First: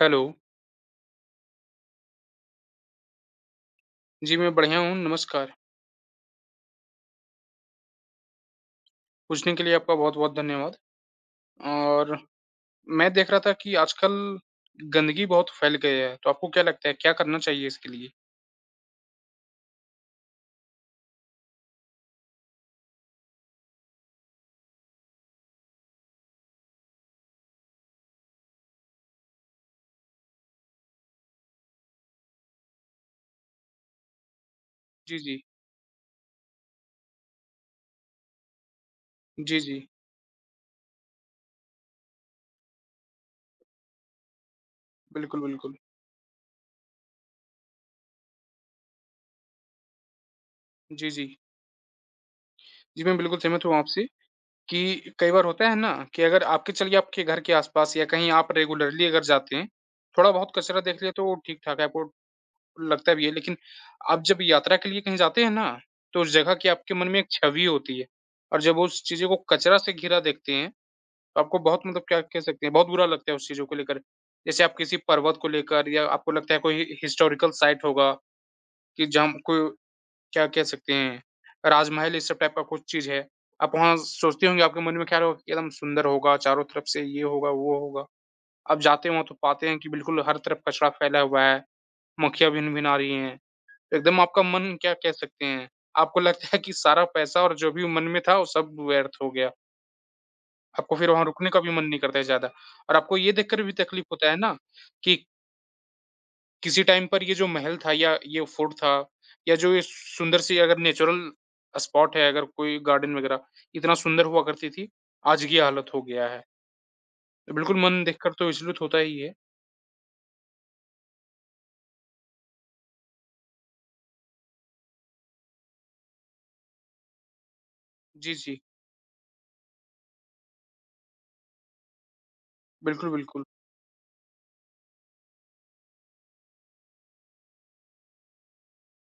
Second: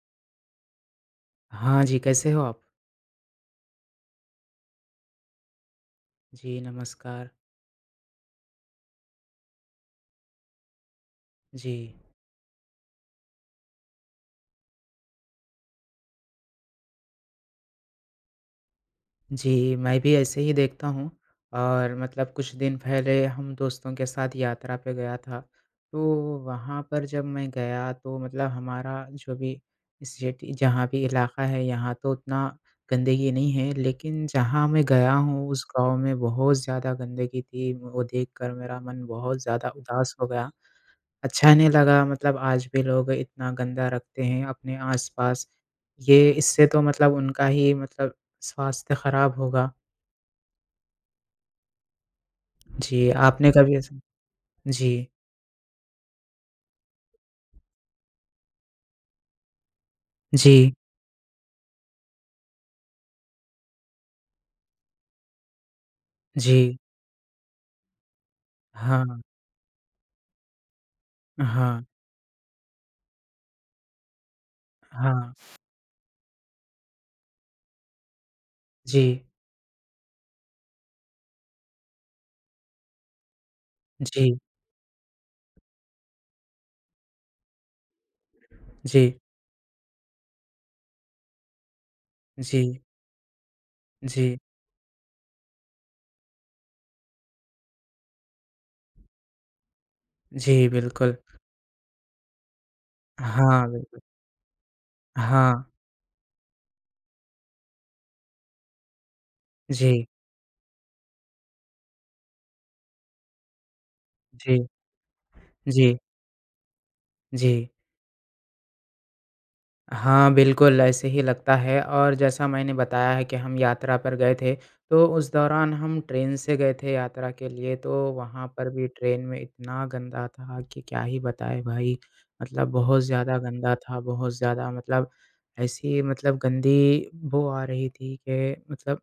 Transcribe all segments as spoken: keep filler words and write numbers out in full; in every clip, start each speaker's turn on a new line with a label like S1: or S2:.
S1: Hello.
S2: हाँ जी, कैसे हो आप?
S1: जी, मैं बढ़िया हूँ, नमस्कार।
S2: जी, नमस्कार।
S1: पूछने के लिए आपका बहुत-बहुत धन्यवाद
S2: जी,
S1: और मैं देख रहा था कि आजकल गंदगी बहुत फैल गई है, तो आपको क्या लगता है क्या करना चाहिए इसके लिए?
S2: जी, मैं भी ऐसे ही देखता हूँ और मतलब कुछ दिन पहले हम दोस्तों के साथ यात्रा पे गया था, तो वहाँ पर जब मैं गया तो मतलब हमारा जो भी सिटी जहाँ भी इलाका है यहाँ तो उतना गंदगी नहीं है, लेकिन जहाँ मैं गया
S1: जी, जी।
S2: हूँ उस गाँव में बहुत ज़्यादा गंदगी थी, वो देखकर मेरा मन बहुत
S1: जी,
S2: ज़्यादा
S1: जी।
S2: उदास हो गया। अच्छा नहीं लगा मतलब आज भी लोग इतना गंदा रखते हैं अपने
S1: बिल्कुल,
S2: आसपास।
S1: बिल्कुल।
S2: ये इससे तो मतलब उनका ही मतलब स्वास्थ्य खराब होगा।
S1: जी, जी। जी,
S2: जी,
S1: मैं बिल्कुल
S2: आपने
S1: सहमत हूँ
S2: कभी ऐसा
S1: आपसे
S2: जी,
S1: कि कई बार होता है ना कि अगर आपके चलिए आपके घर के आस-पास या कहीं आप रेगुलरली अगर जाते हैं, थोड़ा-बहुत
S2: जी,
S1: कचरा देख लिया तो ठीक-ठाक है, आपको लगता भी है, लेकिन आप जब यात्रा के लिए कहीं जाते हैं ना, तो उस जगह
S2: जी।
S1: की आपके मन में एक छवि होती है और जब उस
S2: हाँ,
S1: चीज़ों को कचरा से घिरा देखते हैं, तो आपको बहुत
S2: हाँ,
S1: मतलब क्या कह सकते हैं, बहुत बुरा लगता है उस चीज़ों को लेकर। जैसे आप किसी
S2: हाँ।
S1: पर्वत को लेकर या आपको लगता है कोई हिस्टोरिकल साइट होगा कि
S2: जी,
S1: जहाँ कोई क्या कह सकते हैं, राजमहल इस सब टाइप का कुछ चीज़ है। आप वहाँ
S2: जी,
S1: सोचते होंगे, आपके मन में ख़्याल होगा कि एकदम सुंदर होगा, चारों तरफ से ये होगा, वो होगा। आप जाते हो
S2: जी,
S1: वहाँ तो पाते हैं कि बिल्कुल हर तरफ कचरा फैला हुआ है, मक्खियाँ
S2: जी,
S1: भिन-भिना रही हैं। एकदम
S2: जी,
S1: आपका मन क्या कह सकते हैं, आपको लगता है कि सारा पैसा और जो भी मन में था वो सब व्यर्थ हो गया।
S2: जी,
S1: आपको फिर
S2: बिल्कुल।
S1: वहाँ रुकने का भी मन नहीं करता है ज़्यादा और आपको ये देखकर
S2: हाँ,
S1: भी
S2: बिल
S1: तकलीफ होता है ना कि
S2: हाँ।
S1: किसी टाइम पर ये जो महल था या ये फोर्ट था या जो ये
S2: जी,
S1: सुंदर सी अगर नेचुरल स्पॉट है, अगर कोई गार्डन वगैरह इतना सुंदर हुआ
S2: जी,
S1: करती थी, आज ये हालत
S2: जी,
S1: हो गया है।
S2: जी।
S1: तो बिल्कुल मन देखकर तो विचलित होता ही है।
S2: हाँ, बिल्कुल, ऐसे ही लगता है और जैसा मैंने बताया है कि हम यात्रा पर गए थे, तो उस दौरान हम ट्रेन से गए थे यात्रा के लिए, तो
S1: जी,
S2: वहाँ
S1: जी।
S2: पर भी ट्रेन में इतना गंदा था कि क्या ही बताएँ भाई। मतलब बहुत
S1: बिल्कुल,
S2: ज़्यादा
S1: बिल्कुल।
S2: गंदा था, बहुत ज़्यादा मतलब ऐसी मतलब गंदी बू आ रही थी कि मतलब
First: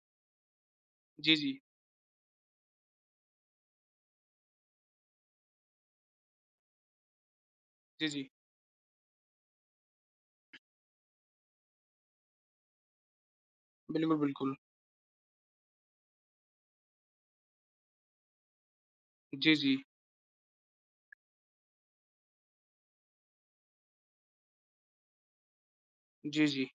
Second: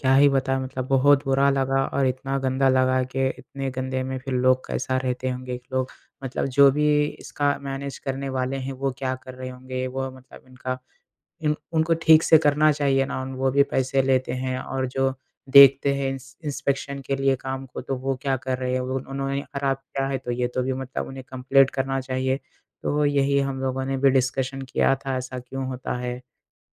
S2: क्या ही बताएँ मतलब बहुत
S1: जी,
S2: बुरा
S1: जी।
S2: लगा और इतना गंदा लगा कि इतने गंदे में फिर लोग कैसा रहते होंगे कि लोग मतलब जो भी इसका मैनेज
S1: जी,
S2: करने
S1: जी।
S2: वाले हैं, वो क्या कर रहे होंगे? वो मतलब इनका इन उनको ठीक से करना चाहिए ना, उन वो भी पैसे
S1: बिल्कुल,
S2: लेते
S1: बिल्कुल।
S2: हैं और जो देखते हैं इंस इंस्पेक्शन के लिए काम को तो वो क्या कर रहे हैं? उन उन्होंने
S1: जी, जी।
S2: खराब किया है तो ये तो भी मतलब उन्हें कंप्लेंट करना चाहिए। तो यही हम लोगों ने भी डिस्कशन किया था ऐसा क्यों होता है?
S1: जी, जी।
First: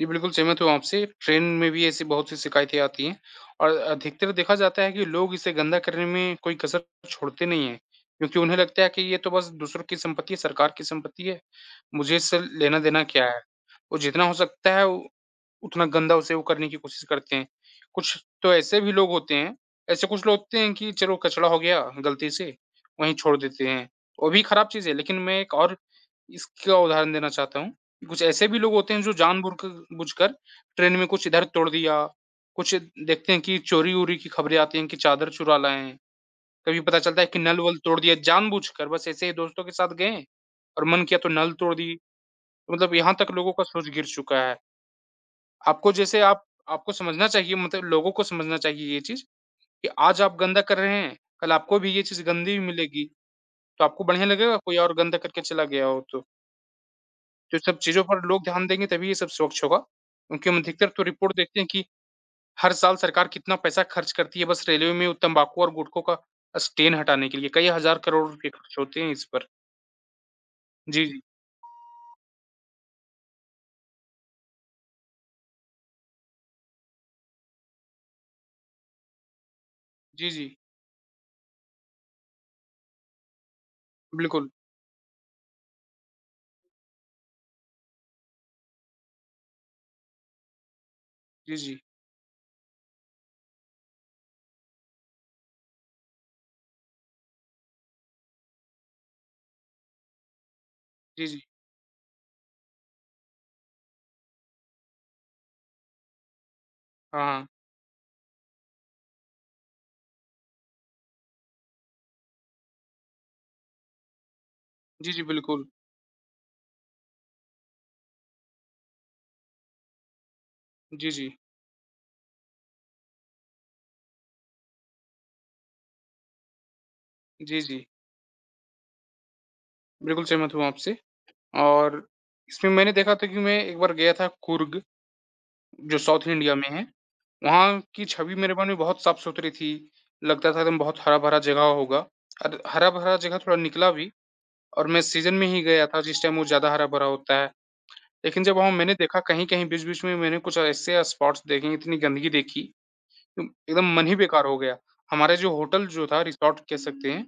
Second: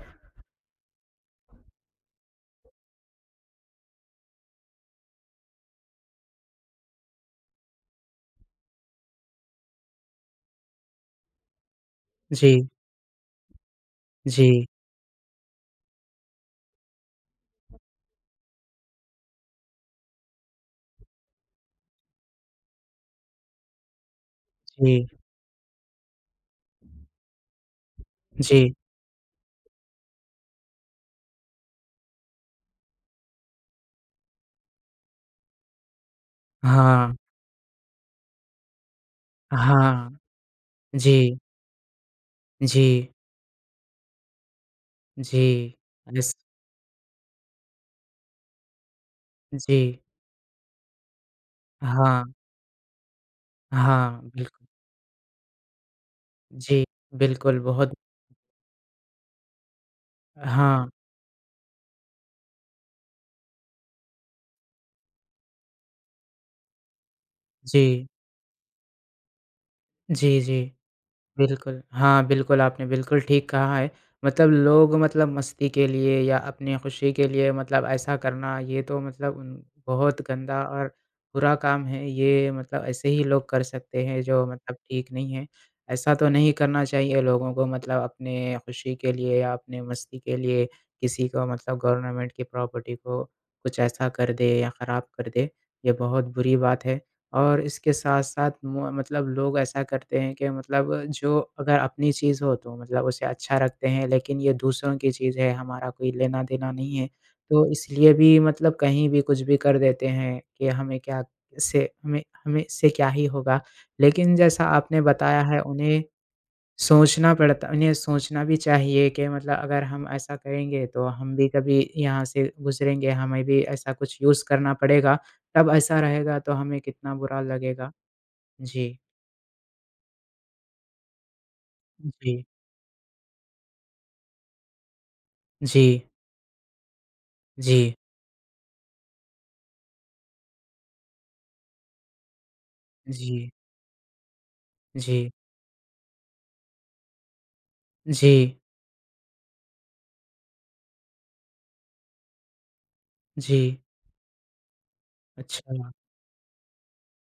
S1: जी, बिल्कुल सहमत हूँ आपसे। ट्रेन में भी ऐसी बहुत सी शिकायतें आती हैं और अधिकतर देखा जाता है कि लोग इसे गंदा करने में कोई कसर छोड़ते नहीं हैं, क्योंकि उन्हें लगता है कि ये तो बस दूसरों की संपत्ति है, सरकार की संपत्ति है, मुझे इससे
S2: जी,
S1: लेना-देना क्या है? वो जितना हो
S2: जी,
S1: सकता है उतना गंदा उसे वो करने की कोशिश करते हैं। कुछ तो ऐसे भी लोग होते हैं, ऐसे कुछ लोग होते हैं कि चलो कचरा हो गया गलती से, वहीं छोड़ देते हैं। वो भी खराब चीज़ है,
S2: जी,
S1: लेकिन मैं एक और इसका उदाहरण देना चाहता हूँ। कुछ ऐसे भी लोग
S2: जी।
S1: होते हैं जो जानबूझ क बूझकर ट्रेन में कुछ इधर तोड़ दिया, कुछ देखते हैं कि चोरी-वोरी की खबरें आती हैं कि चादर चुरा लाए हैं। कभी पता
S2: हाँ।
S1: चलता है कि नल-वल तोड़ दिया जानबूझकर बस ऐसे ही दोस्तों के साथ गए
S2: हाँ,
S1: और मन किया तो
S2: जी,
S1: नल तोड़ दी।
S2: जी,
S1: मतलब यहाँ तक लोगों का सोच गिर चुका है।
S2: जी,
S1: आपको जैसे
S2: इस
S1: आप आपको समझना चाहिए मतलब लोगों को समझना चाहिए ये चीज़ कि
S2: जी,
S1: आज आप गंदा कर रहे हैं, कल आपको भी ये चीज़
S2: हाँ,
S1: गंदी मिलेगी, तो आपको
S2: हाँ,
S1: बढ़िया लगेगा
S2: बिल्कुल,
S1: कोई और गंदा करके चला गया हो तो।
S2: जी,
S1: तो
S2: बिल्कुल,
S1: सब
S2: बहुत
S1: चीज़ों पर लोग ध्यान देंगे तभी ये सब स्वच्छ होगा। क्योंकि हम
S2: हाँ,
S1: अधिकतर तो रिपोर्ट देखते हैं कि हर साल सरकार कितना पैसा खर्च करती है बस रेलवे में वो तंबाकू और गुटखों का स्टेन हटाने के लिए, कई हज़ार
S2: जी,
S1: करोड़ रुपए खर्च होते हैं इस पर।
S2: जी, जी।
S1: जी, जी।
S2: बिल्कुल। हाँ, बिल्कुल, आपने बिल्कुल ठीक कहा है। मतलब लोग मतलब मस्ती के लिए या अपनी खुशी के लिए मतलब ऐसा करना, ये तो मतलब उन बहुत
S1: जी, जी।
S2: गंदा और बुरा काम है। ये मतलब ऐसे ही लोग कर सकते हैं जो
S1: बिल्कुल।
S2: मतलब ठीक नहीं है। ऐसा तो नहीं करना चाहिए लोगों को मतलब अपने खुशी के लिए या अपने मस्ती के लिए किसी को
S1: जी, जी।
S2: मतलब गवर्नमेंट की प्रॉपर्टी को कुछ ऐसा कर दे या ख़राब कर दे, ये बहुत बुरी बात है। और इसके साथ-साथ म मतलब लोग ऐसा करते हैं कि मतलब
S1: जी,
S2: जो
S1: जी।
S2: अगर अपनी चीज़ हो तो मतलब उसे अच्छा रखते हैं, लेकिन ये दूसरों की चीज़ है, हमारा कोई लेना-देना नहीं है।
S1: हाँ, हाँ।
S2: तो इसलिए भी मतलब कहीं भी कुछ भी कर देते हैं कि हमें क्या इससे हमें हमें इससे क्या ही होगा। लेकिन जैसा आपने
S1: जी, जी,
S2: बताया है
S1: बिल्कुल।
S2: उन्हें सोचना पड़ता उन्हें सोचना भी चाहिए कि मतलब अगर हम ऐसा करेंगे तो
S1: जी, जी।
S2: हम भी कभी यहाँ से गुज़रेंगे, हमें भी ऐसा कुछ यूज़ करना पड़ेगा, तब ऐसा रहेगा तो हमें कितना बुरा
S1: जी, जी।
S2: लगेगा। जी,
S1: बिल्कुल सहमत हूँ आपसे। और
S2: जी,
S1: इसमें मैंने देखा था कि मैं एक बार गया था कुर्ग, जो
S2: जी,
S1: साउथ इंडिया में है, वहाँ
S2: जी,
S1: की छवि मेरे मन में बहुत साफ-सुथरी थी, लगता था एकदम बहुत हरा-भरा जगह होगा और हरा-भरा जगह
S2: जी,
S1: थोड़ा निकला भी और मैं
S2: जी,
S1: सीज़न में ही गया था जिस टाइम वो ज़्यादा हरा-भरा होता है। लेकिन जब
S2: जी,
S1: वहाँ मैंने देखा कहीं-कहीं बीच-बीच में मैंने कुछ ऐसे स्पॉट्स देखे, इतनी गंदगी देखी, तो
S2: जी,
S1: एकदम मन ही बेकार हो गया। हमारा जो
S2: अच्छा,
S1: होटल जो था रिसॉर्ट कह सकते हैं,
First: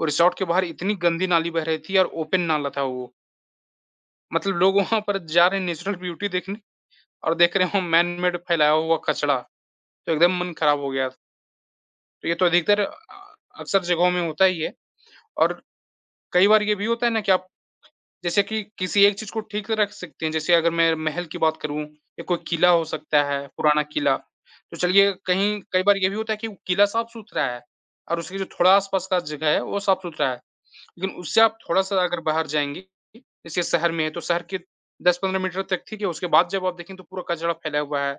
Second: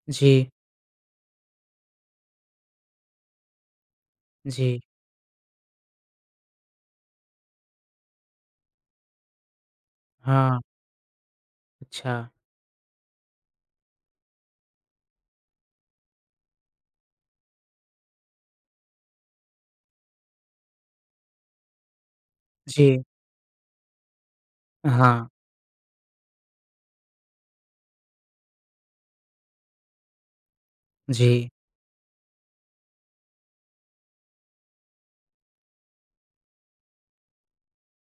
S1: वो रिसॉर्ट के
S2: जी,
S1: बाहर इतनी गंदी नाली बह रही थी और ओपन नाला था वो। मतलब लोग
S2: जी,
S1: वहाँ पर जा रहे हैं नेचुरल ब्यूटी देखने और देख रहे हो मैन मेड फैलाया हुआ कचड़ा, तो एकदम मन
S2: हाँ,
S1: खराब हो गया।
S2: अच्छा,
S1: तो ये तो अधिकतर अ, अक्सर जगहों में होता ही है और कई बार ये भी होता है ना कि आप जैसे कि किसी एक चीज़ को ठीक रख सकते हैं, जैसे अगर मैं महल की बात करूँ या कोई किला हो
S2: जी,
S1: सकता है, पुराना किला। तो चलिए
S2: हाँ,
S1: कहीं कई बार ये भी होता है कि वो किला साफ-सुथरा है और उसके जो थोड़ा आस-पास का जगह है, वो साफ-सुथरा है। लेकिन उससे
S2: जी,
S1: आप थोड़ा-सा अगर बाहर जाएँगे, जैसे शहर में है, तो शहर के दस से पंद्रह मीटर तक ठीक है, उसके बाद जब आप देखें तो पूरा कचरा फैला हुआ है,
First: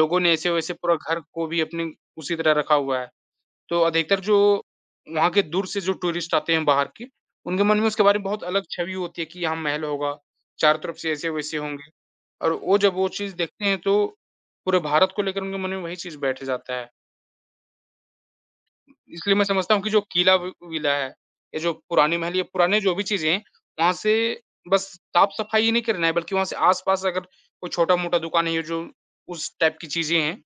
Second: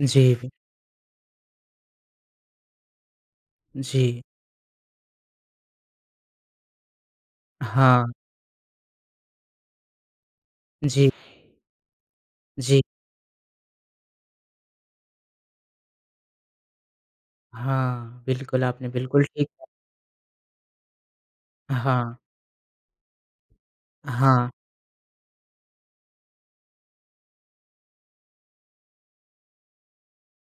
S1: लोगों ने
S2: जी,
S1: ऐसे-वैसे पूरा घर को भी अपने उसी तरह रखा हुआ है। तो अधिकतर
S2: जी,
S1: जो वहाँ के दूर से जो टूरिस्ट आते हैं बाहर के, उनके मन में उसके
S2: हाँ,
S1: बारे में बहुत अलग छवि होती है कि यहाँ महल होगा, चारों तरफ
S2: जी,
S1: से ऐसे-वैसे होंगे और वो
S2: जी,
S1: जब वो चीज़ देखते हैं तो पूरे भारत को लेकर उनके मन में वही चीज़ बैठ जाता है।
S2: हाँ, बिल्कुल आपने बिल्कुल
S1: इसलिए मैं
S2: ठीक कहा।
S1: समझता हूँ कि जो किला वि विला है, ये जो
S2: हाँ,
S1: पुराने महल या पुराने जो भी चीज़ें हैं, वहाँ से
S2: हाँ,
S1: बस साफ-सफाई ही नहीं करना है, बल्कि वहाँ से आस-पास अगर कोई छोटा-मोटा दुकान है, ये जो उस टाइप की चीज़ें हैं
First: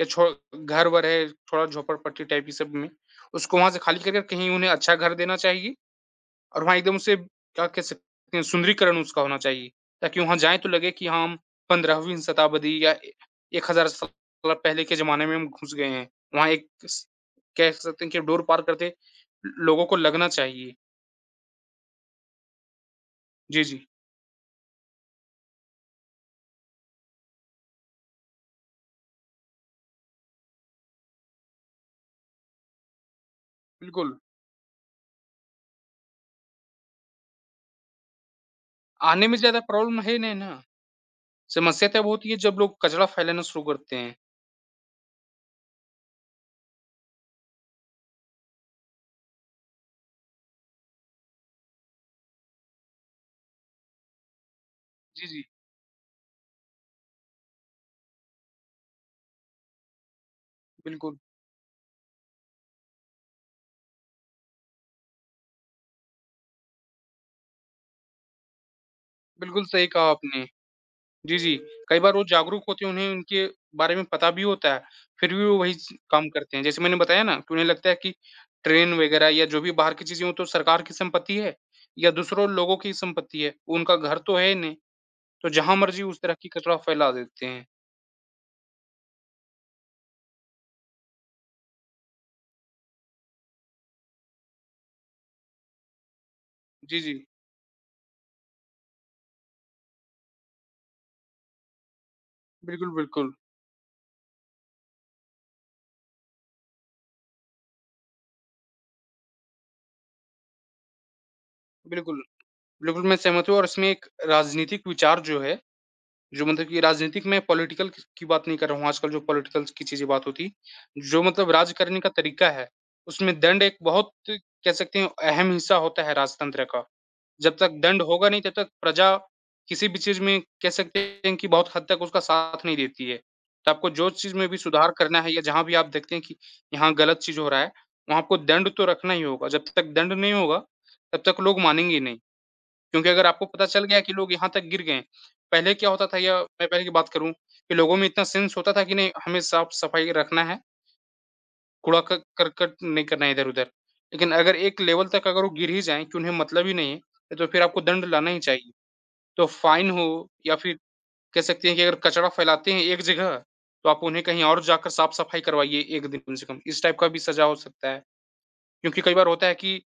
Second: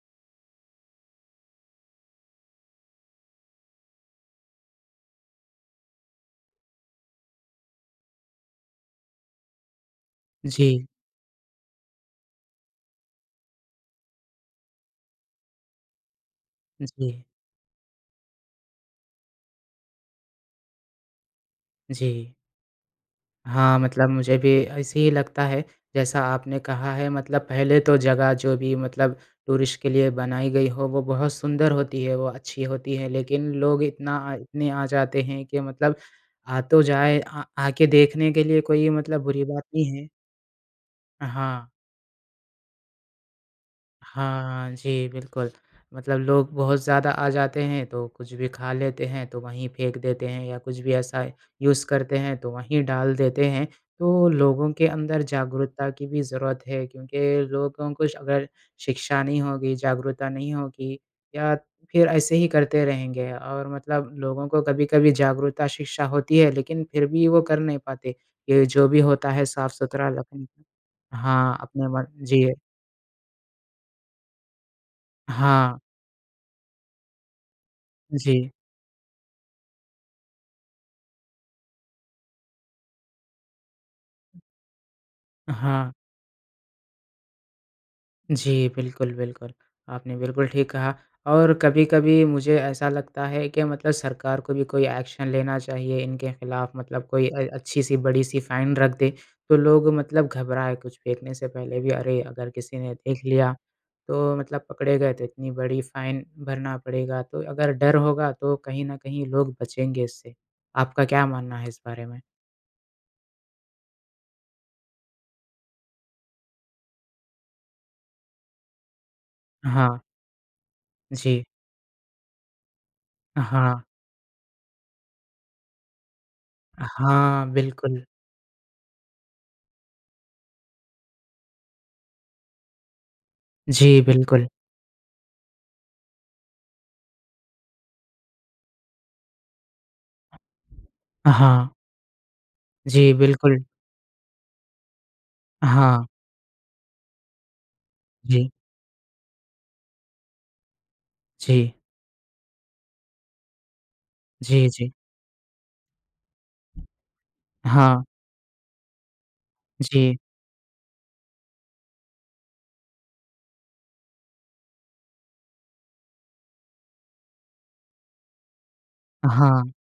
S1: या छो घर-वर है, थोड़ा झोपड़पट्टी टाइप ये सब में, उसको वहाँ से खाली करके कहीं उन्हें अच्छा घर देना चाहिए और वहाँ एकदम से क्या कह सकते हैं सुंदरीकरण उसका होना चाहिए, ताकि वहाँ जाएँ तो
S2: जी।
S1: लगे कि हाँ, हम पंद्रहवीं शताब्दी या ए हज़ार साल पहले के ज़माने में हम घुस गए हैं। वहाँ एक स
S2: जी,
S1: कह सकते हैं कि डोर पार करते ल लोगों को लगना चाहिए।
S2: जी।
S1: जी,
S2: हाँ,
S1: जी,
S2: मतलब मुझे भी ऐसे ही लगता है, जैसा आपने कहा है मतलब पहले तो जगह जो भी मतलब टूरिस्ट के लिए बनाई गई हो, वो बहुत सुंदर होती है, वो अच्छी होती है, लेकिन लोग
S1: बिल्कुल।
S2: इतना अ, इतने आ जाते हैं कि मतलब आ तो जाए, आ आके देखने के लिए कोई मतलब
S1: आने में
S2: बुरी
S1: ज़्यादा
S2: बात नहीं
S1: प्रॉब्लम
S2: है।
S1: है नहीं ना,
S2: हाँ।
S1: समस्या तब होती है जब लोग कचरा फैलाना शुरू करते हैं।
S2: हाँ, जी, बिल्कुल। मतलब लोग बहुत ज़्यादा आ जाते हैं, तो कुछ भी खा लेते हैं, तो वहीं फेंक देते हैं या कुछ भी ऐसा यूज़ करते हैं, तो वहीं डाल देते हैं। तो लोगों के अंदर
S1: जी, जी,
S2: जागरूकता की भी ज़रूरत है क्योंकि लोगों को अगर शिक्षा नहीं होगी, जागरूकता नहीं होगी
S1: बिल्कुल।
S2: या फिर ऐसे ही करते रहेंगे और मतलब लोगों को कभी-कभी जागरूकता, शिक्षा होती है, लेकिन फिर भी वो कर नहीं पाते। ये जो भी होता है
S1: बिल्कुल सही कहा
S2: साफ़-सुथरा
S1: आपने।
S2: रखने का,
S1: जी, जी।
S2: हाँ, अपने
S1: कई
S2: मन
S1: बार वो
S2: जी,
S1: जागरूक होते हैं, उन्हें उनके बारे में पता भी होता है, फिर भी वो वही
S2: हाँ।
S1: च काम करते हैं। जैसे मैंने बताया ना कि उन्हें लगता है कि
S2: जी,
S1: ट्रेन वग़ैरह या जो भी बाहर की चीज़ें हों, तो सरकार की संपत्ति है या दूसरों लोगों की संपत्ति है, उनका घर तो है ही नहीं, तो जहाँ
S2: हाँ।
S1: मर्ज़ी उस तरह की कचरा फैला देते हैं।
S2: जी, बिल्कुल, बिल्कुल। आपने बिल्कुल ठीक कहा और कभी-कभी मुझे ऐसा लगता है कि मतलब सरकार को भी कोई एक्शन लेना चाहिए इनके खिलाफ
S1: जी,
S2: मतलब
S1: जी।
S2: कोई अ, अच्छी-सी बड़ी-सी फाइन रख दे, तो लोग मतलब घबराएँ कुछ फेंकने से पहले भी अरे! अगर किसी
S1: बिल्कुल,
S2: ने देख
S1: बिल्कुल।
S2: लिया, तो मतलब पकड़े गए तो इतनी बड़ी फाइन भरना पड़ेगा, तो अगर डर होगा तो कहीं न कहीं लोग बचेंगे इससे। आपका क्या मानना है इस बारे
S1: बिल्कुल,
S2: में?
S1: बिल्कुल मैं सहमत हूँ और इसमें एक राजनीतिक विचार जो है जो मतलब कि राजनीतिक मैं पॉलिटिकल की बात नहीं कर रहा हूँ, आजकल जो पॉलिटिकल्स की
S2: हाँ,
S1: चीज़ें बात होती, जो
S2: जी।
S1: मतलब राज करने का तरीका है, उसमें दंड
S2: हाँ,
S1: एक बहुत कह सकते हैं अहम हिस्सा होता है राजतंत्र का।
S2: हाँ,
S1: जब तक दंड
S2: बिल्कुल।
S1: होगा नहीं, तब तक प्रजा किसी भी चीज़ में कह सकते हैं कि बहुत हद तक उसका साथ नहीं देती है। तो
S2: जी,
S1: आपको जो चीज़
S2: बिल्कुल।
S1: में भी सुधार करना है या जहाँ भी आप देखते हैं कि यहाँ गलत चीज़ हो रहा है, वहाँ आपको दंड तो रखना ही होगा। जब तक दंड नहीं होगा, तब तक लोग
S2: हाँ,
S1: मानेंगे ही नहीं। क्योंकि
S2: जी,
S1: अगर आपको
S2: बिल्कुल।
S1: पता चल गया कि लोग यहाँ तक गिर गए हैं, पहले क्या
S2: हाँ,
S1: होता था या मैं पहले की बात करूँ कि लोगों में इतना
S2: जी,
S1: सेंस होता था कि नहीं हमें साफ-सफाई रखना है,
S2: जी,
S1: कूड़ा क करकट नहीं करना है इधर-उधर। लेकिन अगर
S2: जी,
S1: एक
S2: जी,
S1: लेवल तक अगर वो गिर ही जाएँ कि उन्हें मतलब ही नहीं है, तो फिर आपको दंड
S2: हाँ,
S1: लाना ही चाहिए। तो फाइन हो
S2: जी,
S1: या फिर कह सकते हैं कि अगर कचरा फैलाते हैं एक जगह, तो आप उन्हें कहीं और जाकर साफ-सफाई करवाइए एक दिन कम से कम। इस टाइप का भी सज़ा हो सकता है। क्योंकि कई बार होता है
S2: हाँ,
S1: कि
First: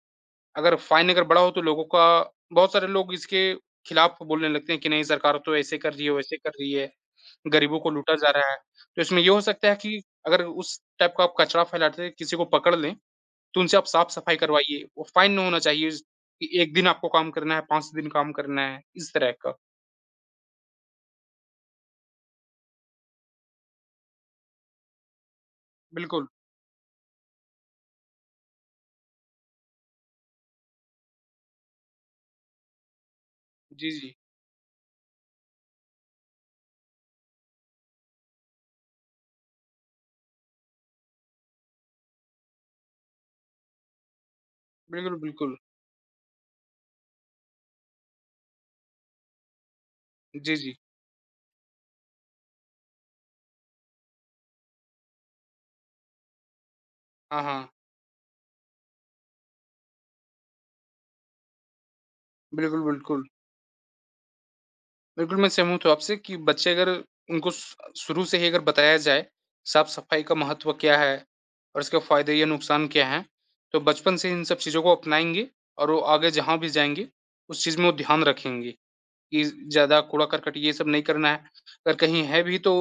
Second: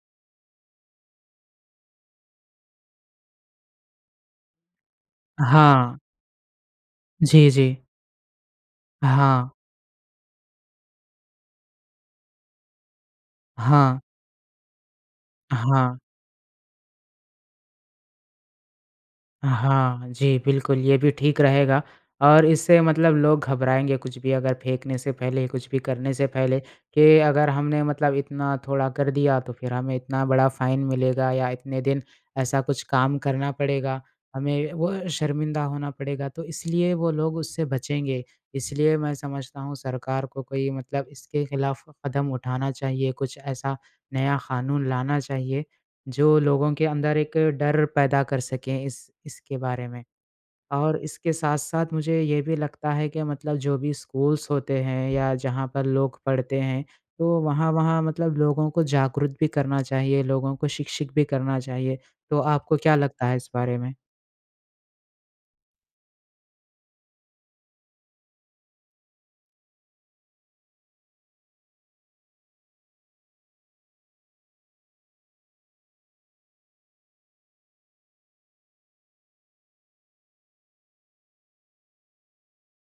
S1: अगर फाइन अगर बड़ा हो तो लोगों का बहुत सारे लोग इसके खिलाफ बोलने लगते हैं कि नहीं सरकार तो ऐसे कर
S2: हाँ,
S1: रही है, वैसे कर रही है,
S2: जी, जी,
S1: गरीबों को लूटा जा रहा है। तो इसमें ये हो
S2: हाँ,
S1: सकता है कि अगर उस टाइप का आप कचरा फैलाते हैं, किसी को पकड़ लें, तो उनसे आप
S2: हाँ,
S1: साफ-सफाई करवाइए। वो फाइन नहीं होना चाहिए
S2: हाँ।
S1: ज कि एक दिन आपको काम करना है, पाँच दिन काम करना है, इस तरह का।
S2: हाँ, जी, बिल्कुल ये भी ठीक रहेगा और इससे मतलब लोग घबराएँगे कुछ भी अगर फेंकने से पहले, कुछ भी करने
S1: बिल्कुल।
S2: से पहले कि अगर हमने मतलब इतना थोड़ा कर दिया तो फिर हमें इतना बड़ा फ़ाइन मिलेगा या इतने दिन ऐसा कुछ काम करना
S1: जी,
S2: पड़ेगा,
S1: जी।
S2: हमें वो शर्मिंदा होना पड़ेगा, तो इसलिए वो लोग उससे बचेंगे। इसलिए मैं समझता हूँ सरकार को कोई मतलब इसके खिलाफ कदम उठाना चाहिए, कुछ ऐसा नया कानून
S1: बिल्कुल,
S2: लाना
S1: बिल्कुल।
S2: चाहिए जो लोगों के अंदर एक डर पैदा कर सकें इस इसके बारे में।
S1: जी, जी।
S2: और इसके साथ-साथ मुझे ये भी लगता है कि मतलब जो भी स्कूल्स होते हैं या जहाँ पर लोग पढ़ते हैं, तो
S1: हाँ, हाँ।
S2: वहाँ-वहाँ मतलब लोगों को जागरूक भी करना चाहिए, लोगों को शिक्षित भी करना चाहिए। तो आपको
S1: बिल्कुल,
S2: क्या लगता
S1: बिल्कुल।
S2: है इस बारे में?
S1: बिल्कुल, मैं सहमत हूँ आपसे कि बच्चे अगर उनको स शुरू से ही अगर बताया जाए, साफ-सफाई का महत्व क्या है और इसके फ़ायदे या नुकसान क्या हैं, तो बचपन से इन सब चीज़ों को अपनाएँगे और वो आगे जहाँ भी जाएँगे, उस चीज़ में वो ध्यान रखेंगे कि ज़्यादा कूड़ा-करकट ये सब नहीं करना है। अगर कहीं है भी तो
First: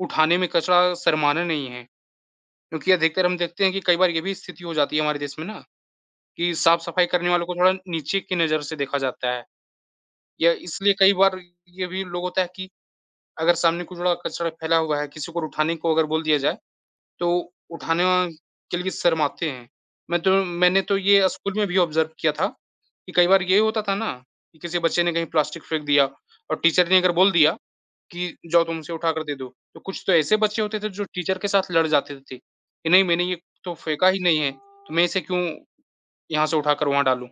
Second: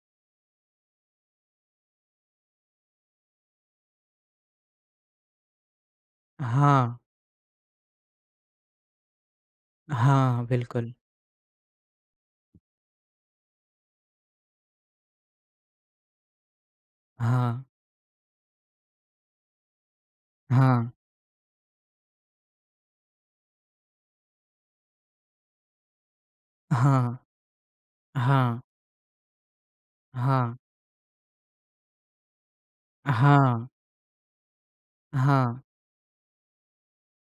S1: उठाने में कचरा शर्माना नहीं है, क्योंकि अधिकतर हम देखते हैं कि कई बार ये भी स्थिति हो जाती है हमारे देश में ना कि
S2: हाँ।
S1: साफ-सफाई करने वालों को थोड़ा नीचे की नज़र से देखा जाता है
S2: हाँ,
S1: या इसलिए
S2: बिल्कुल।
S1: कई बार ये भी लोग होता है कि अगर सामने कूड़ा-कचरा फैला हुआ है, किसी को उठाने को अगर बोल दिया जाए, तो
S2: हाँ,
S1: उठाने के लिए शर्माते हैं। मैं तो मैंने
S2: हाँ,
S1: तो ये स्कूल में भी ऑब्ज़र्व किया था कि कई बार ये होता था ना कि किसी बच्चे ने कहीं प्लास्टिक फेंक दिया और टीचर ने अगर
S2: हाँ,
S1: बोल दिया कि
S2: हाँ,
S1: जाओ तुम उसे उठा कर दे दो, तो कुछ तो ऐसे
S2: हाँ,
S1: बच्चे होते थे जो टीचर के साथ लड़ जाते थे कि नहीं, मैंने ये
S2: हाँ,
S1: तो फेंका ही नहीं है, तो मैं इसे क्यों
S2: हाँ,
S1: यहाँ से उठाकर वहाँ डालूँ?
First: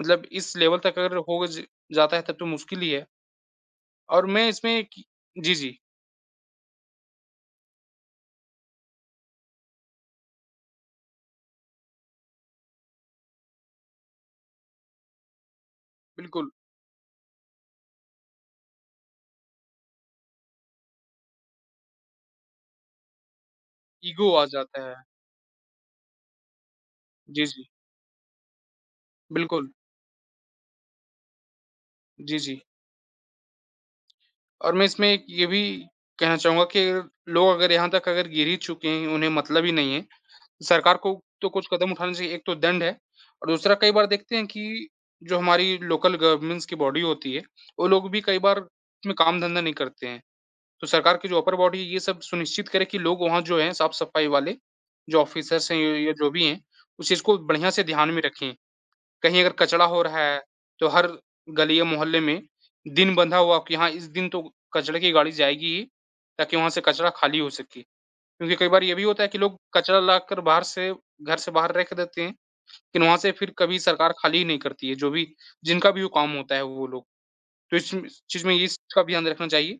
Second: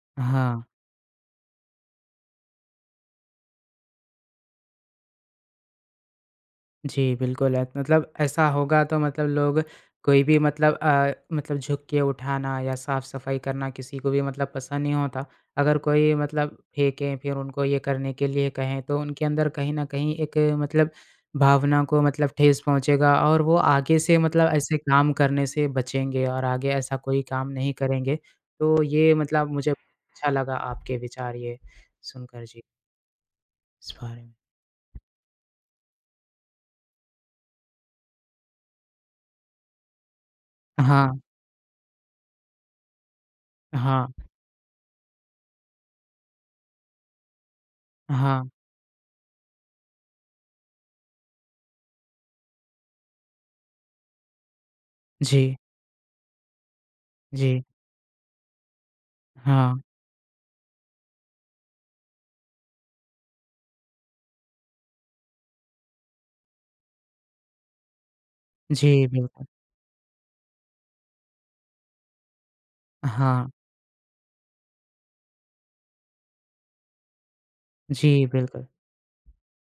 S1: मतलब इस
S2: हाँ।
S1: लेवल तक अगर हो ज जाता है, तब तो मुश्किल ही है। और मैं इसमें कि जी, जी,
S2: जी, बिल्कुल अ, मतलब ऐसा होगा तो मतलब लोग कोई भी मतलब अ, मतलब झुक के उठाना या साफ-सफाई करना किसी को भी मतलब पसंद नहीं होता। अगर कोई
S1: बिल्कुल,
S2: मतलब फेंके फिर उनको ये करने के लिए कहें तो उनके अंदर कहीं न कहीं एक मतलब भावना को मतलब ठेस पहुँचेगा और वो आगे से
S1: ईगो आ
S2: मतलब ऐसे
S1: जाता है।
S2: काम करने से बचेंगे और आगे ऐसा कोई
S1: जी,
S2: काम
S1: जी।
S2: नहीं करेंगे। तो ये मतलब
S1: बिल्कुल,
S2: मुझे अच्छा लगा आपके विचार ये
S1: जी,
S2: सुनकर
S1: जी।
S2: जी, इस बारे में।
S1: और मैं इसमें एक ये भी कहना चाहूँगा कि अगर लोग अगर यहाँ तक अगर गिर ही चुके हैं, उन्हें मतलब ही नहीं है, सरकार
S2: हाँ,
S1: को तो कुछ कदम उठाने चाहिए। एक तो दंड है और दूसरा, कई बार
S2: हाँ,
S1: देखते हैं कि जो हमारी लोकल गवर्नमेंट्स की बॉडी होती है, वो लोग भी कई
S2: हाँ।
S1: बार में काम-धंधा नहीं करते हैं। तो सरकार की जो अपर बॉडी है, ये सब सुनिश्चित करे कि लोग वहाँ जो हैं साफ-सफाई वाले, जो
S2: जी,
S1: ऑफ़िसर्स हैं या या जो भी हैं, उस चीज़ को
S2: जी।
S1: बढ़िया से ध्यान में रखें। कहीं अगर
S2: हाँ,
S1: कचरा हो रहा है, तो हर गली या मोहल्ले में दिन बंधा हुआ कि हाँ, इस दिन तो कचरे की गाड़ी जाएगी ही, ताकि वहाँ से कचरा खाली हो सके। क्योंकि कई बार ये भी
S2: जी,
S1: होता है कि
S2: बिल्कुल।
S1: लोग कचरा लाकर बाहर से, घर से बाहर रख देते हैं, लेकिन वहाँ से
S2: हाँ,
S1: फिर कभी सरकार खाली ही नहीं करती है, जो भी जिनका भी वो काम होता है, वो लोग। तो इस
S2: जी,
S1: चीज़ में
S2: बिल्कुल।
S1: इसका भी ध्यान रखना चाहिए।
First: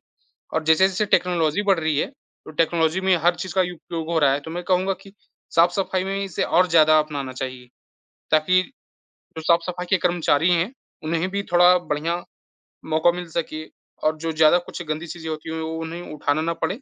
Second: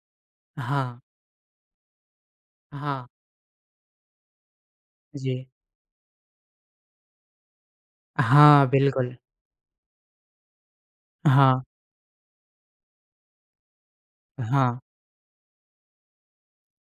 S1: और
S2: हाँ,
S1: जैसे-जैसे टेक्नोलॉज़ी बढ़ रही है, तो टेक्नोलॉज़ी
S2: हाँ,
S1: में हर चीज़ का उपयोग हो रहा है, तो मैं कहूँगा कि
S2: जी।
S1: साफ-सफाई में इसे और ज़्यादा अपनाना चाहिए, ताकि
S2: हाँ, बिल्कुल।
S1: जो साफ-सफाई के कर्मचारी हैं, उन्हें भी
S2: हाँ,
S1: थोड़ा बढ़िया मौका मिल सके, और जो ज़्यादा
S2: हाँ,
S1: कुछ गंदी चीज़ें होती हैं, वो उन्हें उठाना ना पड़े,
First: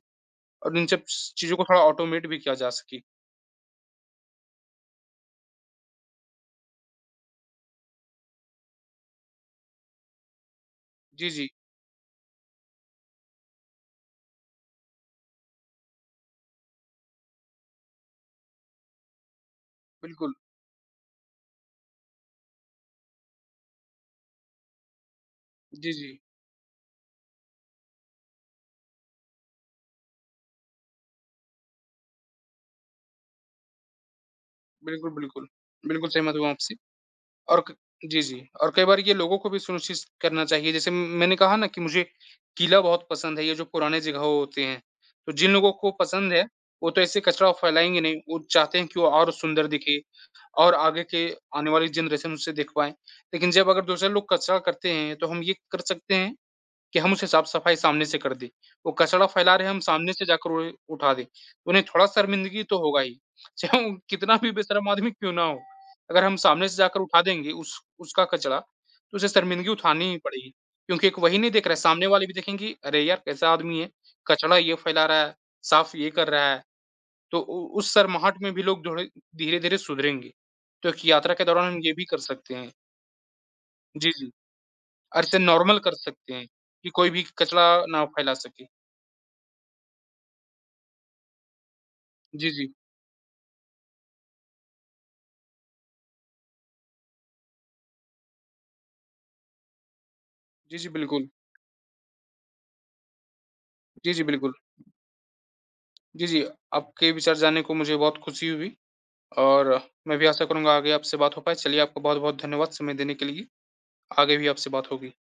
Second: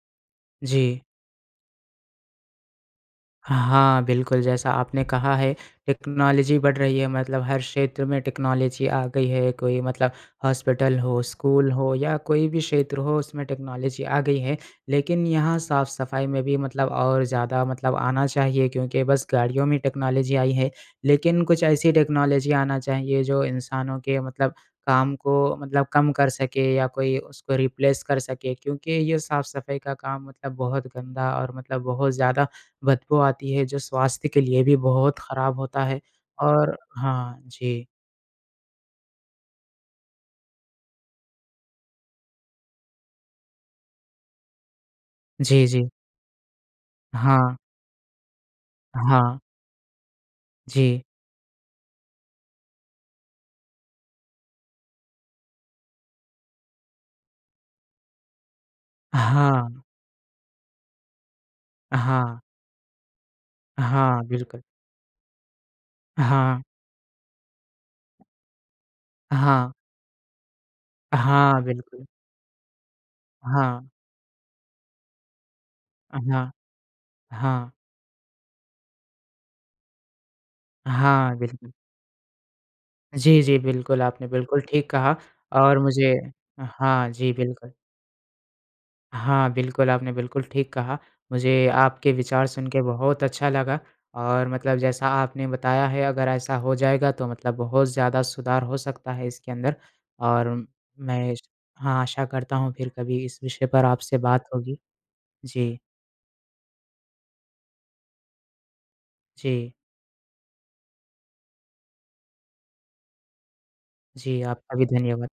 S1: और
S2: जी।
S1: इन सब स चीज़ों को थोड़ा ऑटोमेट भी किया जा सके।
S2: हाँ, बिल्कुल, जैसा आपने कहा है टेक्नोलॉजी बढ़ रही है मतलब हर क्षेत्र में टेक्नोलॉजी आ गई है, कोई मतलब हॉस्पिटल हो,
S1: जी, जी।
S2: स्कूल हो या कोई भी क्षेत्र हो उसमें टेक्नोलॉजी आ गई है। लेकिन यहाँ साफ-सफाई में भी मतलब और ज़्यादा मतलब आना चाहिए क्योंकि बस गाड़ियों में
S1: बिल्कुल।
S2: टेक्नोलॉजी आई है, लेकिन कुछ ऐसी टेक्नोलॉजी आना चाहिए जो इंसानों के मतलब काम को मतलब
S1: जी,
S2: कम
S1: जी।
S2: कर सके या कोई उसको रिप्लेस कर सके क्योंकि ये साफ-सफाई का काम मतलब बहुत गंदा और मतलब बहुत ज़्यादा बदबू आती है, जो स्वास्थ्य के लिए भी
S1: बिल्कुल,
S2: बहुत
S1: बिल्कुल।
S2: खराब होता है
S1: बिल्कुल सहमत हूँ आपसे।
S2: और हाँ,
S1: और क
S2: जी।
S1: जी, जी। और कई बार ये लोगों को भी सुनिश्चित करना चाहिए, जैसे मैंने कहा ना कि मुझे किला बहुत पसंद है, ये जो पुराने जगह होते हैं, तो जिन
S2: जी,
S1: लोगों
S2: जी।
S1: को पसंद है, वो तो ऐसे कचरा
S2: हाँ,
S1: फैलाएँगे नहीं, वो चाहते हैं कि वो और
S2: हाँ,
S1: सुंदर दिखे और आगे
S2: जी।
S1: के आने वाली जनरेशन उसे देख पाएँ। लेकिन जब अगर दूसरे लोग कचरा करते हैं, तो हम ये कर सकते हैं कि हम उसे साफ-सफाई सामने से कर दें। वो कचरा फैला रहे हैं, हम
S2: हाँ,
S1: सामने से जाकर उन्हें उठा दें। तो उन्हें थोड़ा
S2: हाँ,
S1: शर्मिंदगी तो होगा ही, चाहे वो
S2: हाँ,
S1: कितना भी
S2: बिल्कुल।
S1: बेशर्म आदमी क्यों ना हो। अगर हम
S2: हाँ,
S1: सामने से जाकर उठा देंगे उस उसका कचरा, तो उसे शर्मिंदगी
S2: हाँ,
S1: उठानी ही पड़ेगी। क्योंकि एक वही नहीं
S2: हाँ,
S1: देख रहा है,
S2: बिल्कुल।
S1: सामने वाले भी देखेंगे, "अरे यार! कैसा आदमी
S2: हाँ,
S1: है, कचरा ये फैला रहा है, साफ ये कर रहा
S2: हाँ,
S1: है।" तो उ
S2: हाँ,
S1: उस शर्माहट में भी लोग थोड़े धीरे-धीरे सुधरेंगे। तो एक यात्रा
S2: हाँ,
S1: के दौरान
S2: बिल्कुल।
S1: हम ये भी कर सकते हैं।
S2: जी, जी, बिल्कुल,
S1: जी,
S2: आपने
S1: जी।
S2: बिल्कुल ठीक कहा
S1: और इसे
S2: और
S1: नॉर्मल कर
S2: मुझे
S1: सकते हैं कि कोई
S2: हाँ,
S1: भी
S2: जी,
S1: कचरा
S2: बिल्कुल।
S1: ना फैला सके।
S2: हाँ, बिल्कुल, आपने बिल्कुल ठीक कहा। मुझे आपके विचार
S1: जी,
S2: सुन
S1: जी।
S2: के बहुत अच्छा लगा और मतलब जैसा आपने बताया है अगर ऐसा हो जाएगा तो मतलब बहुत ज़्यादा सुधार हो सकता है इसके अंदर और
S1: जी, जी, बिल्कुल।
S2: मैं हाँ, आशा करता हूँ फिर कभी इस विषय पर
S1: जी,
S2: आपसे
S1: जी,
S2: बात
S1: बिल्कुल।
S2: होगी। जी,
S1: जी, जी, आपके विचार जानने को मुझे बहुत खुशी हुई और
S2: जी,
S1: मैं भी आशा करूँगा आगे आपसे बात हो पाए। चलिए, आपका बहुत-बहुत धन्यवाद समय देने के लिए। आगे
S2: जी,
S1: भी आपसे
S2: आपका भी
S1: बात होगी।
S2: धन्यवाद।